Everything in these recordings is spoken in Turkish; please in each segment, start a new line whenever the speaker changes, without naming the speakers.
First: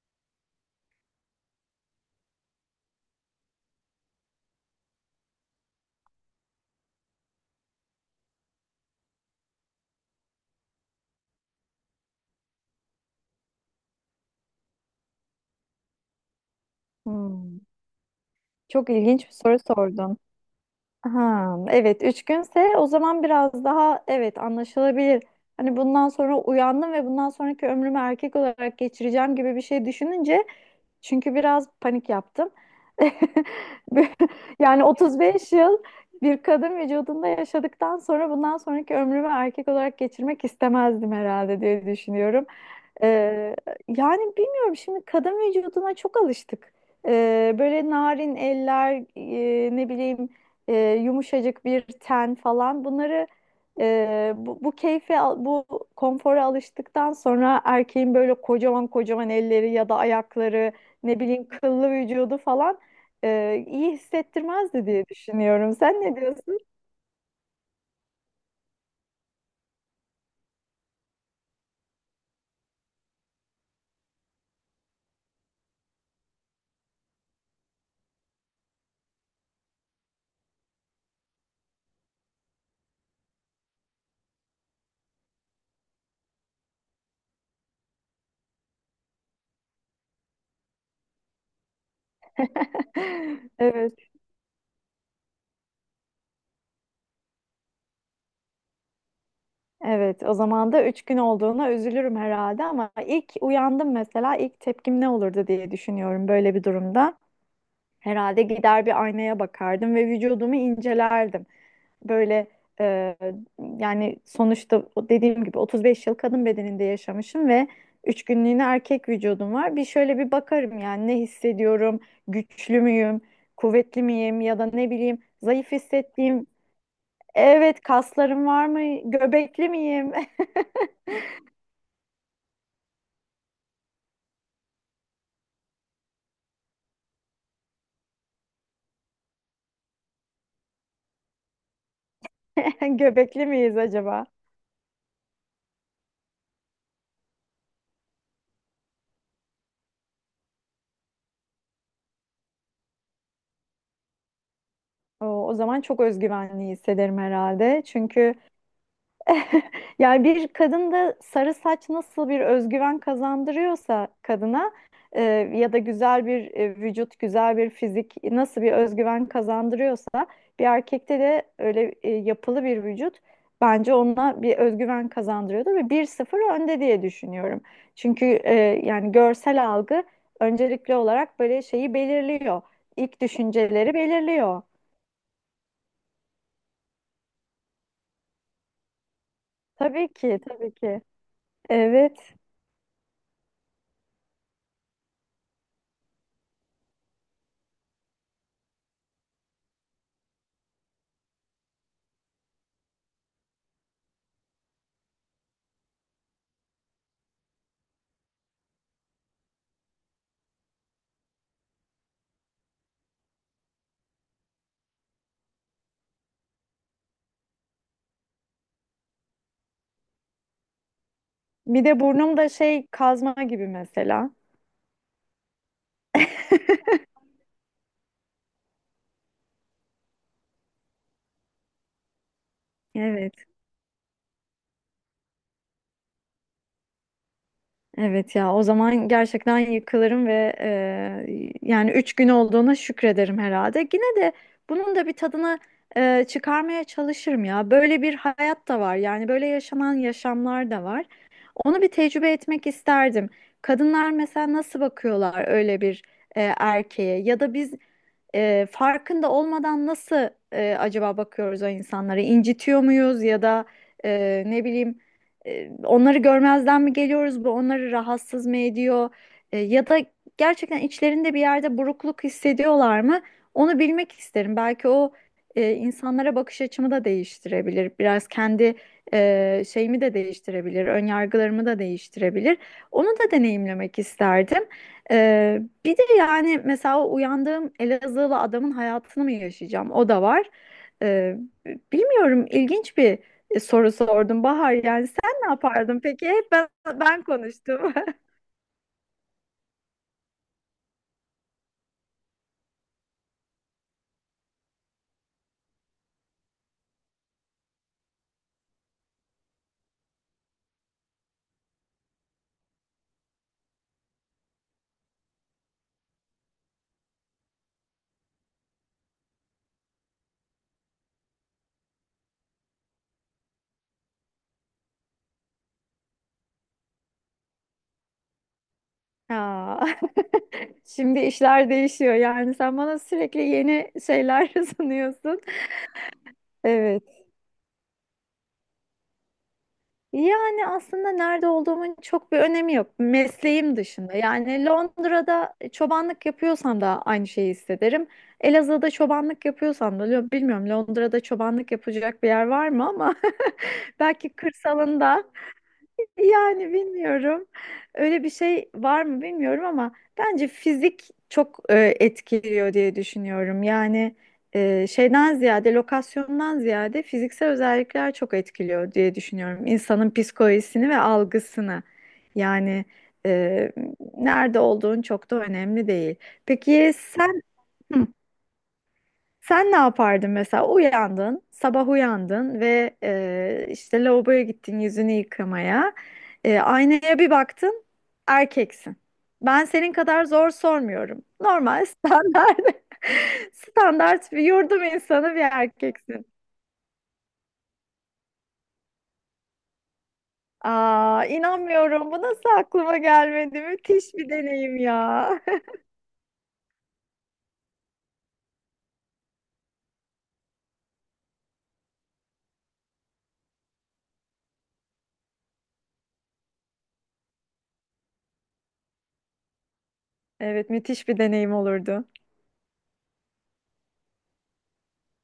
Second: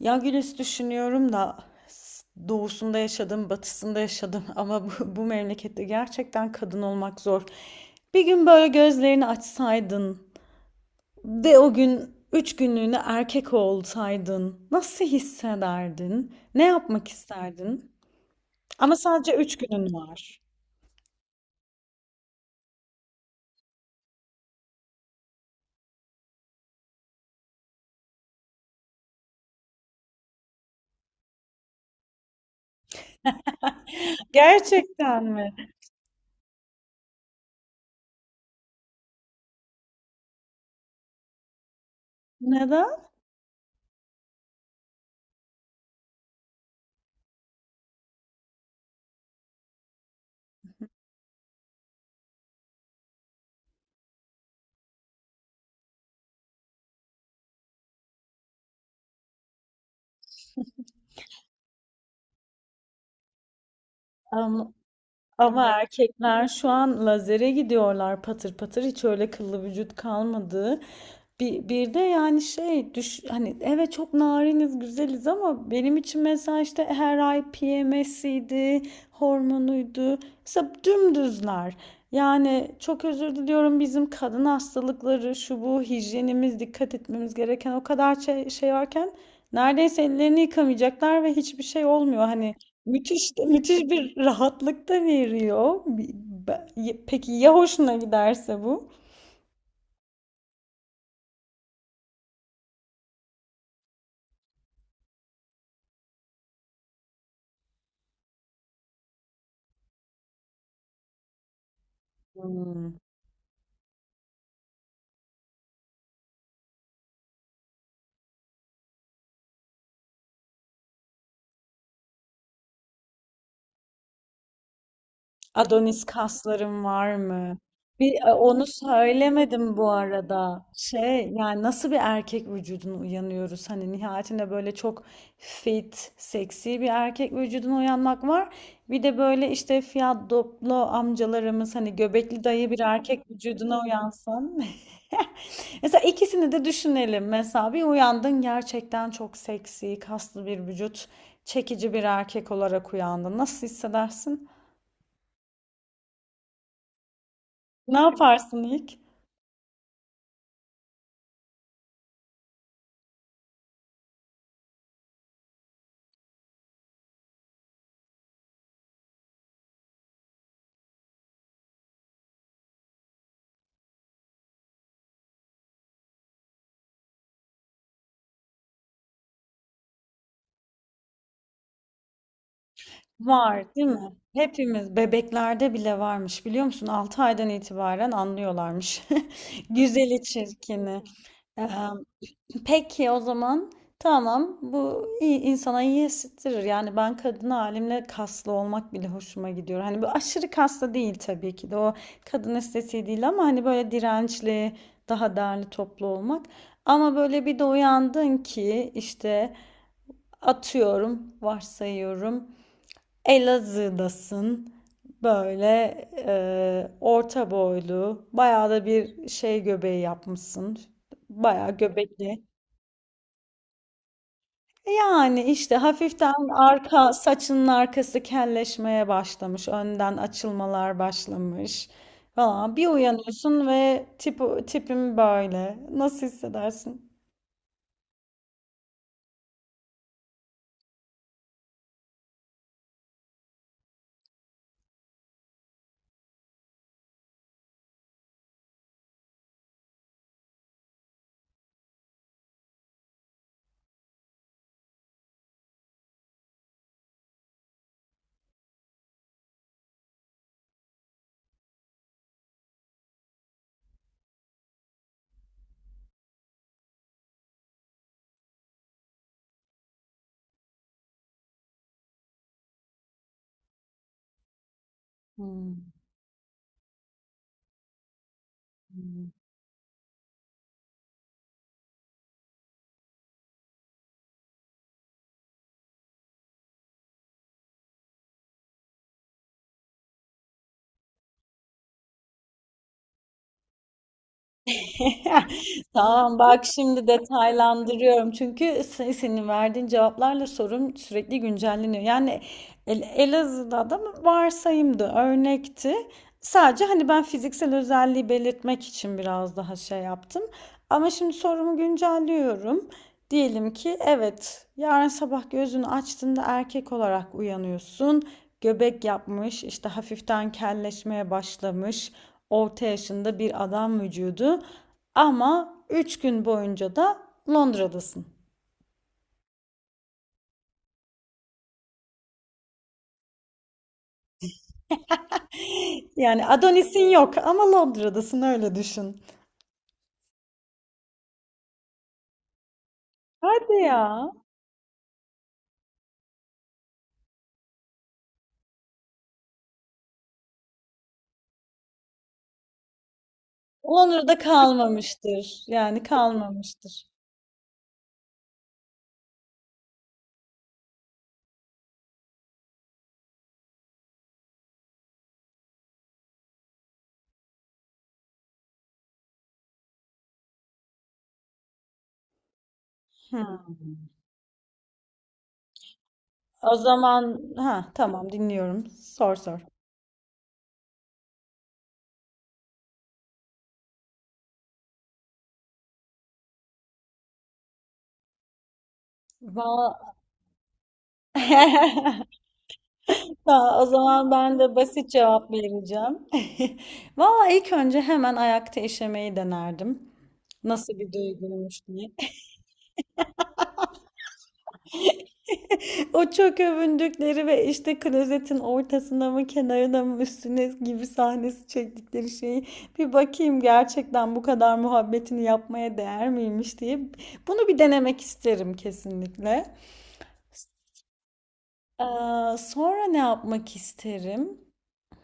Ya Gülis, düşünüyorum da doğusunda yaşadım, batısında yaşadım ama bu memlekette gerçekten kadın olmak zor. Bir gün böyle gözlerini açsaydın ve o gün üç günlüğüne erkek olsaydın nasıl hissederdin? Ne yapmak
Hmm.
isterdin?
Çok
Ama
ilginç bir
sadece
soru
üç günün
sordun.
var.
Ha, evet 3 günse o zaman biraz daha evet anlaşılabilir. Hani bundan sonra uyandım ve bundan sonraki ömrümü erkek olarak geçireceğim gibi bir şey düşününce çünkü biraz panik yaptım. Yani
Gerçekten mi?
35 yıl bir kadın vücudunda yaşadıktan sonra bundan sonraki ömrümü erkek olarak geçirmek istemezdim herhalde diye düşünüyorum.
Neden?
Ee, yani bilmiyorum şimdi kadın vücuduna çok alıştık. Böyle narin eller, ne bileyim, e, yumuşacık bir ten falan. Bunları Bu konfora alıştıktan sonra erkeğin böyle kocaman kocaman elleri ya da ayakları, ne bileyim kıllı vücudu falan iyi hissettirmezdi diye
Ama evet,
düşünüyorum. Sen ne
erkekler
diyorsun?
şu an lazere gidiyorlar, patır patır hiç öyle kıllı vücut kalmadı. Bir de yani şey düş hani evet, çok nariniz, güzeliz ama benim için mesela işte her ay PMS'iydi, hormonuydu. Mesela dümdüzler. Yani çok özür diliyorum, bizim kadın hastalıkları, şu bu, hijyenimiz, dikkat etmemiz gereken o kadar şey varken neredeyse ellerini yıkamayacaklar ve hiçbir şey olmuyor. Hani müthiş müthiş
Evet.
bir rahatlık da veriyor. Be- Peki ya hoşuna giderse bu?
Evet, o zaman da üç gün olduğuna üzülürüm herhalde ama ilk uyandım mesela ilk tepkim ne olurdu diye düşünüyorum böyle bir durumda. Herhalde gider bir aynaya bakardım ve vücudumu incelerdim. Böyle,
Hmm.
e, yani sonuçta o dediğim gibi 35 yıl kadın bedeninde yaşamışım ve üç günlüğüne erkek vücudum var. Bir şöyle bir bakarım yani, ne hissediyorum, güçlü müyüm, kuvvetli miyim ya da ne bileyim zayıf
Adonis
hissettiğim,
kaslarım var mı?
evet
Bir
kaslarım
onu
var mı, göbekli
söylemedim bu
miyim?
arada. Şey, yani nasıl bir erkek vücuduna uyanıyoruz? Hani nihayetinde böyle çok fit, seksi bir erkek vücuduna uyanmak var. Bir de böyle işte fiyadoplo amcalarımız, hani göbekli dayı bir erkek
Göbekli miyiz
vücuduna
acaba?
uyansan. Mesela ikisini de düşünelim. Mesela bir uyandın, gerçekten çok seksi, kaslı bir vücut, çekici bir erkek olarak uyandın. Nasıl hissedersin?
O zaman çok özgüvenli hissederim herhalde.
Ne
Çünkü...
yaparsın ilk?
Yani bir kadında sarı saç nasıl bir özgüven kazandırıyorsa kadına, e, ya da güzel bir güzel bir fizik nasıl bir özgüven kazandırıyorsa, bir erkekte de öyle yapılı bir vücut bence ona bir özgüven kazandırıyordu ve bir sıfır önde diye düşünüyorum. Çünkü yani görsel algı öncelikli olarak böyle şeyi belirliyor. İlk
Var, değil
düşünceleri
mi?
belirliyor.
Hepimiz, bebeklerde bile varmış, biliyor musun? 6 aydan itibaren anlıyorlarmış.
Tabii
Güzeli
ki, tabii ki.
çirkini. Eee,
Evet.
peki o zaman tamam, bu iyi, insana iyi hissettirir. Yani ben kadın halimle kaslı olmak bile hoşuma gidiyor. Hani bu aşırı kaslı değil tabii ki de, o kadın estetiği değil ama hani böyle dirençli, daha derli toplu olmak. Ama böyle bir de uyandın ki işte, atıyorum, varsayıyorum, Elazığ'dasın. Böyle orta boylu, bayağı da bir şey göbeği yapmışsın. Bayağı
Bir de burnum
göbekli.
da şey kazma gibi mesela.
Yani işte hafiften arka saçının arkası kelleşmeye başlamış, önden açılmalar başlamış falan. Bir
Evet,
uyanıyorsun ve tipim böyle. Nasıl hissedersin?
evet ya, o zaman gerçekten yıkılırım ve yani üç gün olduğuna şükrederim herhalde. Yine de bunun da bir tadını çıkarmaya çalışırım ya. Böyle bir hayat da var, yani böyle yaşanan yaşamlar da var. Onu bir tecrübe etmek isterdim. Kadınlar mesela nasıl bakıyorlar öyle bir erkeğe, ya da biz farkında olmadan nasıl, acaba bakıyoruz o insanlara? İncitiyor muyuz ya da, ne bileyim, onları görmezden mi geliyoruz? Bu onları rahatsız mı ediyor? Ya da gerçekten içlerinde bir yerde burukluk hissediyorlar mı? Onu bilmek isterim. Belki o,
Hmm.
insanlara bakış açımı da değiştirebilir. Biraz kendi şeyimi de değiştirebilir. Önyargılarımı da değiştirebilir. Onu da deneyimlemek isterdim. Bir de yani mesela, o uyandığım Elazığlı adamın hayatını mı yaşayacağım? O da var. Ee, bilmiyorum, ilginç bir soru sordum Bahar. Yani sen ne yapardın peki?
Tamam
Hep
bak,
ben,
şimdi
ben konuştum.
detaylandırıyorum. Çünkü senin verdiğin cevaplarla sorum sürekli güncelleniyor. Yani Elazığ'da da mı? Varsayımdı, örnekti. Sadece hani ben fiziksel özelliği belirtmek için biraz daha şey yaptım. Ama şimdi sorumu güncelliyorum. Diyelim ki evet, yarın sabah gözünü açtığında erkek olarak uyanıyorsun. Göbek yapmış, işte hafiften kelleşmeye başlamış, orta yaşında bir adam vücudu, ama 3 gün boyunca da Londra'dasın.
Ya, şimdi işler değişiyor. Yani sen bana sürekli yeni şeyler sunuyorsun.
Yani Adonis'in
Evet.
yok ama Londra'dasın, öyle düşün.
Yani aslında nerede olduğumun çok bir önemi yok.
Hadi
Mesleğim dışında.
ya.
Yani Londra'da çobanlık yapıyorsam da aynı şeyi hissederim. Elazığ'da çobanlık yapıyorsam da, bilmiyorum Londra'da çobanlık yapacak bir yer var mı ama belki
Londra'da
kırsalında,
kalmamıştır. Yani
yani
kalmamıştır.
bilmiyorum. Öyle bir şey var mı bilmiyorum ama bence fizik çok etkiliyor diye düşünüyorum. Yani lokasyondan ziyade fiziksel özellikler çok etkiliyor diye düşünüyorum. İnsanın psikolojisini ve algısını. Yani
Hı.
e, nerede olduğun çok da önemli değil.
O
Peki
zaman
sen...
ha
Hı.
tamam, dinliyorum. Sor sor.
Sen ne yapardın mesela? Sabah uyandın ve işte lavaboya gittin yüzünü yıkamaya. Aynaya bir baktın, erkeksin. Ben senin
Va-
kadar zor sormuyorum. Normal, standart,
Tamam, o zaman
standart bir
ben de
yurdum
basit
insanı bir
cevap vereceğim.
erkeksin.
Valla ilk önce hemen ayakta işemeyi denerdim. Nasıl bir
Aa,
duyguymuş diye.
inanmıyorum. Bu nasıl aklıma gelmedi? Müthiş bir deneyim ya.
O çok övündükleri ve işte klozetin ortasına mı, kenarına mı, üstüne gibi sahnesi çektikleri şeyi bir bakayım, gerçekten bu kadar muhabbetini yapmaya değer miymiş diye, bunu bir denemek isterim kesinlikle.
Evet, müthiş bir deneyim olurdu.
Sonra ne yapmak isterim?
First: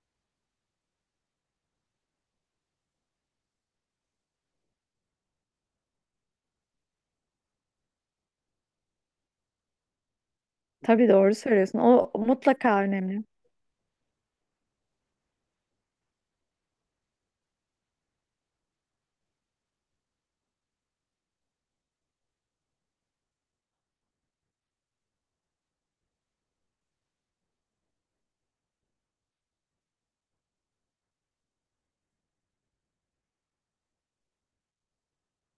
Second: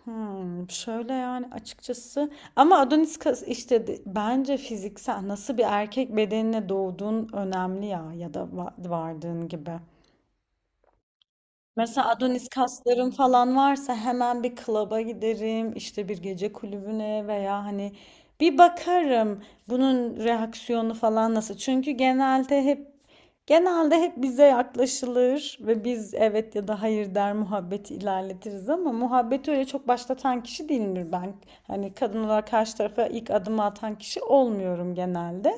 Hmm, şöyle, yani açıkçası, ama Adonis kas- işte de- bence fiziksel, nasıl bir erkek bedenine doğduğun önemli ya, ya da vardığın gibi.
Tabii, doğru söylüyorsun.
Mesela
O
Adonis
mutlaka
kaslarım
önemli.
falan varsa hemen bir klaba giderim, işte bir gece kulübüne, veya hani bir bakarım bunun reaksiyonu falan nasıl. Çünkü genelde hep bize yaklaşılır ve biz evet ya da hayır der, muhabbeti ilerletiriz, ama muhabbeti öyle çok başlatan kişi değilimdir ben. Hani kadın olarak karşı tarafa ilk adımı atan kişi olmuyorum genelde.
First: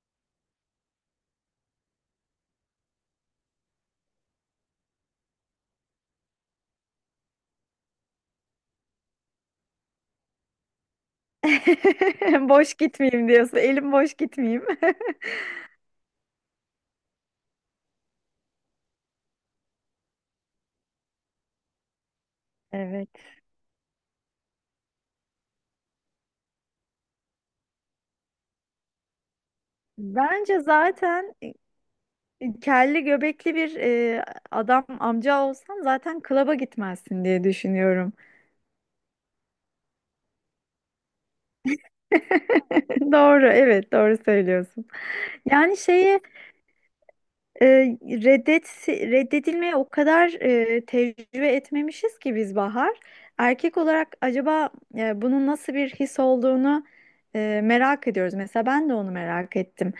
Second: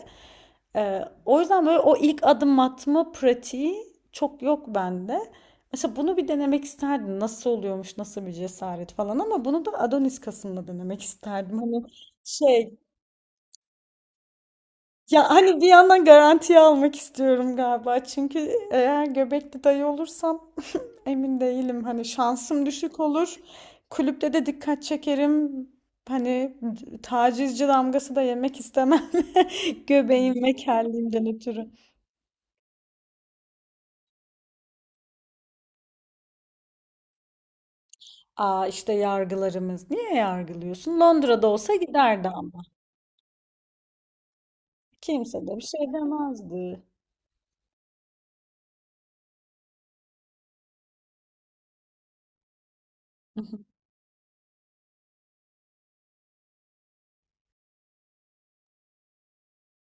Ee, O yüzden böyle o ilk adım atma pratiği çok yok bende. Mesela bunu bir denemek isterdim. Nasıl oluyormuş, nasıl bir cesaret falan, ama bunu da Adonis kasımla denemek isterdim. Hani
Boş
şey,
gitmeyeyim diyorsun. Elim boş gitmeyeyim.
ya hani bir yandan garantiye almak istiyorum galiba. Çünkü eğer göbekli dayı olursam emin değilim. Hani şansım düşük
Evet.
olur. Kulüpte de dikkat çekerim. Hani tacizci damgası da yemek istemem. Göbeğim ve
Bence
kelliğimden
zaten
ötürü.
kelli göbekli bir adam amca olsan zaten klaba gitmezsin diye düşünüyorum.
Aa, işte yargılarımız. Niye yargılıyorsun? Londra'da olsa giderdi,
Doğru, evet doğru söylüyorsun.
kimse de bir
Yani
şey
şeyi,
demezdi.
e, reddedilmeye o kadar tecrübe etmemişiz ki biz Bahar. Erkek olarak acaba bunun nasıl bir his olduğunu merak ediyoruz. Mesela ben de onu merak ettim.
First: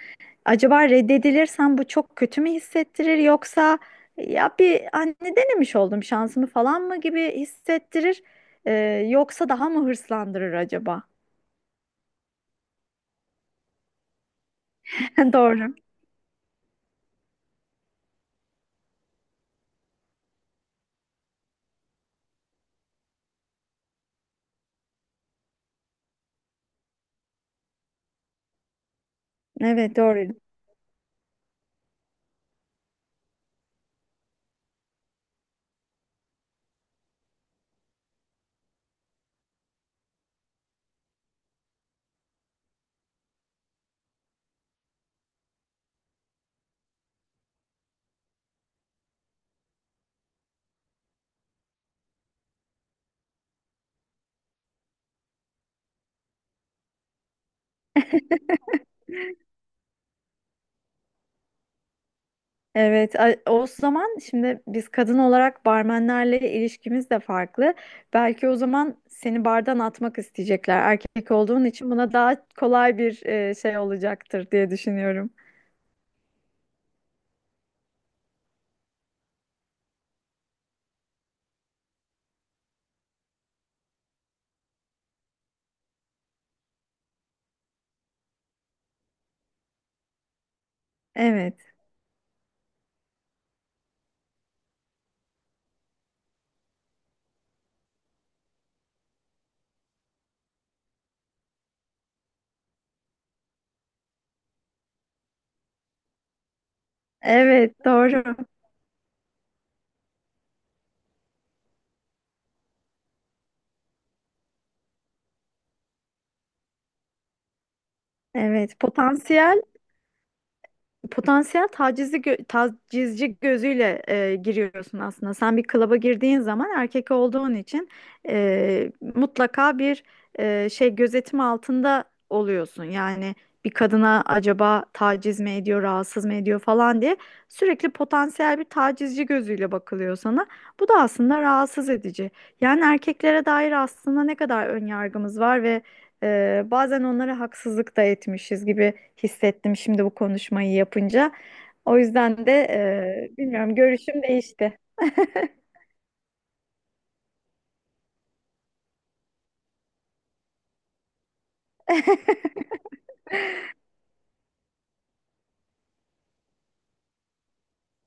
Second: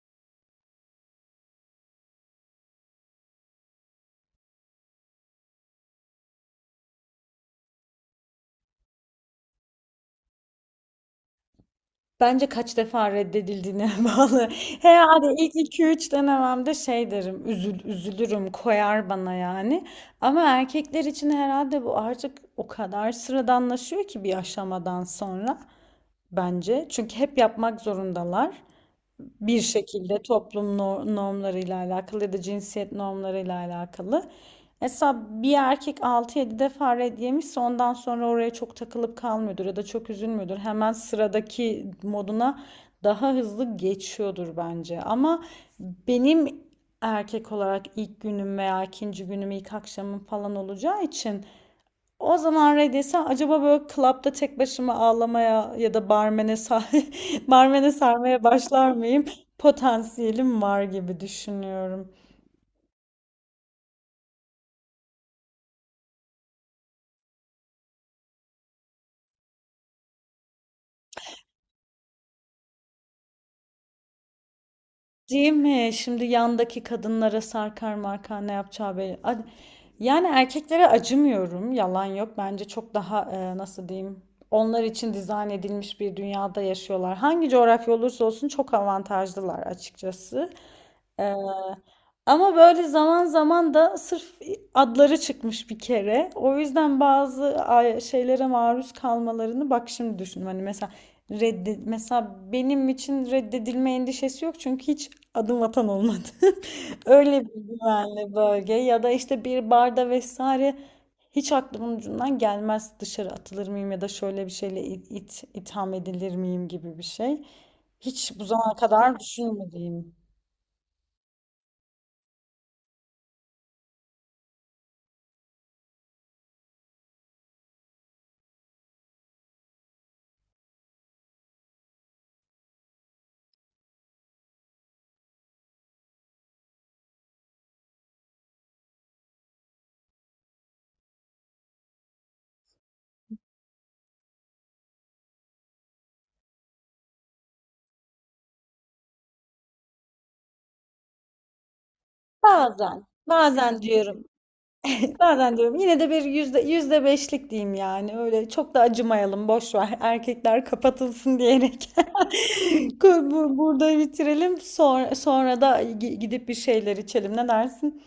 Acaba reddedilirsem bu çok kötü mü hissettirir, yoksa ya bir anne denemiş oldum şansımı falan mı gibi hissettirir, e, yoksa daha mı hırslandırır acaba?
Bence kaç defa reddedildiğine bağlı. He hadi, ilk
Doğru.
iki üç denememde şey derim, üzülürüm, koyar bana yani. Ama erkekler için herhalde bu artık o kadar sıradanlaşıyor ki bir aşamadan sonra, bence. Çünkü hep yapmak zorundalar, bir
Evet,
şekilde
doğru.
toplum normlarıyla alakalı ya da cinsiyet normlarıyla alakalı. Mesela bir erkek 6-7 defa red yemişse ondan sonra oraya çok takılıp kalmıyordur ya da çok üzülmüyordur. Hemen sıradaki moduna daha hızlı geçiyordur bence. Ama benim erkek olarak ilk günüm veya ikinci günüm, ilk akşamım falan olacağı için, o zaman Ray desem, acaba böyle klapta tek başıma ağlamaya ya da barmene sar barmene sarmaya başlar mıyım? Potansiyelim var gibi düşünüyorum.
Evet, o zaman şimdi biz kadın olarak barmenlerle ilişkimiz de farklı. Belki o zaman seni bardan atmak isteyecekler. Erkek olduğun için buna daha kolay bir şey olacaktır diye düşünüyorum.
Değil mi? Şimdi yandaki kadınlara sarkar markar, ne yapacağı belli. Yani erkeklere acımıyorum. Yalan yok. Bence çok daha nasıl diyeyim? Onlar için dizayn edilmiş bir dünyada yaşıyorlar. Hangi coğrafya olursa olsun çok avantajlılar açıkçası. Ee,
Evet.
Ama böyle zaman zaman da sırf adları çıkmış bir kere. O yüzden bazı şeylere maruz kalmalarını, bak şimdi düşündüm. Hani mesela redde mesela benim için reddedilme endişesi yok, çünkü hiç adım atan olmadı. Öyle bir
Evet,
güvenli
doğru.
bölge ya da işte bir barda vesaire, hiç aklımın ucundan gelmez dışarı atılır mıyım ya da şöyle bir şeyle itham edilir miyim gibi bir şey. Hiç bu zamana
Evet,
kadar
potansiyel
düşünmediğim.
potansiyel tacizci, tacizci gözüyle giriyorsun aslında. Sen bir klaba girdiğin zaman erkek olduğun için mutlaka bir şey, gözetim altında oluyorsun. Yani bir kadına acaba taciz mi ediyor, rahatsız mı ediyor falan diye sürekli potansiyel bir tacizci gözüyle bakılıyor sana. Bu da aslında rahatsız edici. Yani erkeklere dair aslında ne kadar ön yargımız var, bazen onlara haksızlık da etmişiz gibi hissettim şimdi bu konuşmayı yapınca. O yüzden de bilmiyorum,
Bazen
görüşüm
diyorum.
değişti.
Bazen diyorum. Yine de bir yüzde beşlik diyeyim yani. Öyle çok da acımayalım. Boş ver. Erkekler kapatılsın diyerek. Burada bitirelim. Sonra da gidip bir şeyler içelim. Ne dersin?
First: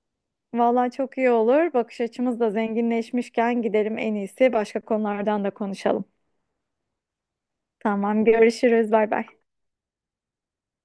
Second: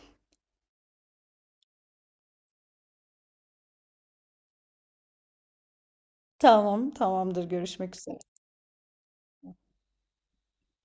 Vallahi çok iyi olur. Bakış açımız da zenginleşmişken gidelim, en iyisi başka konulardan da konuşalım.
Tamam, tamamdır. Görüşmek üzere.
Tamam, görüşürüz. Bay bay.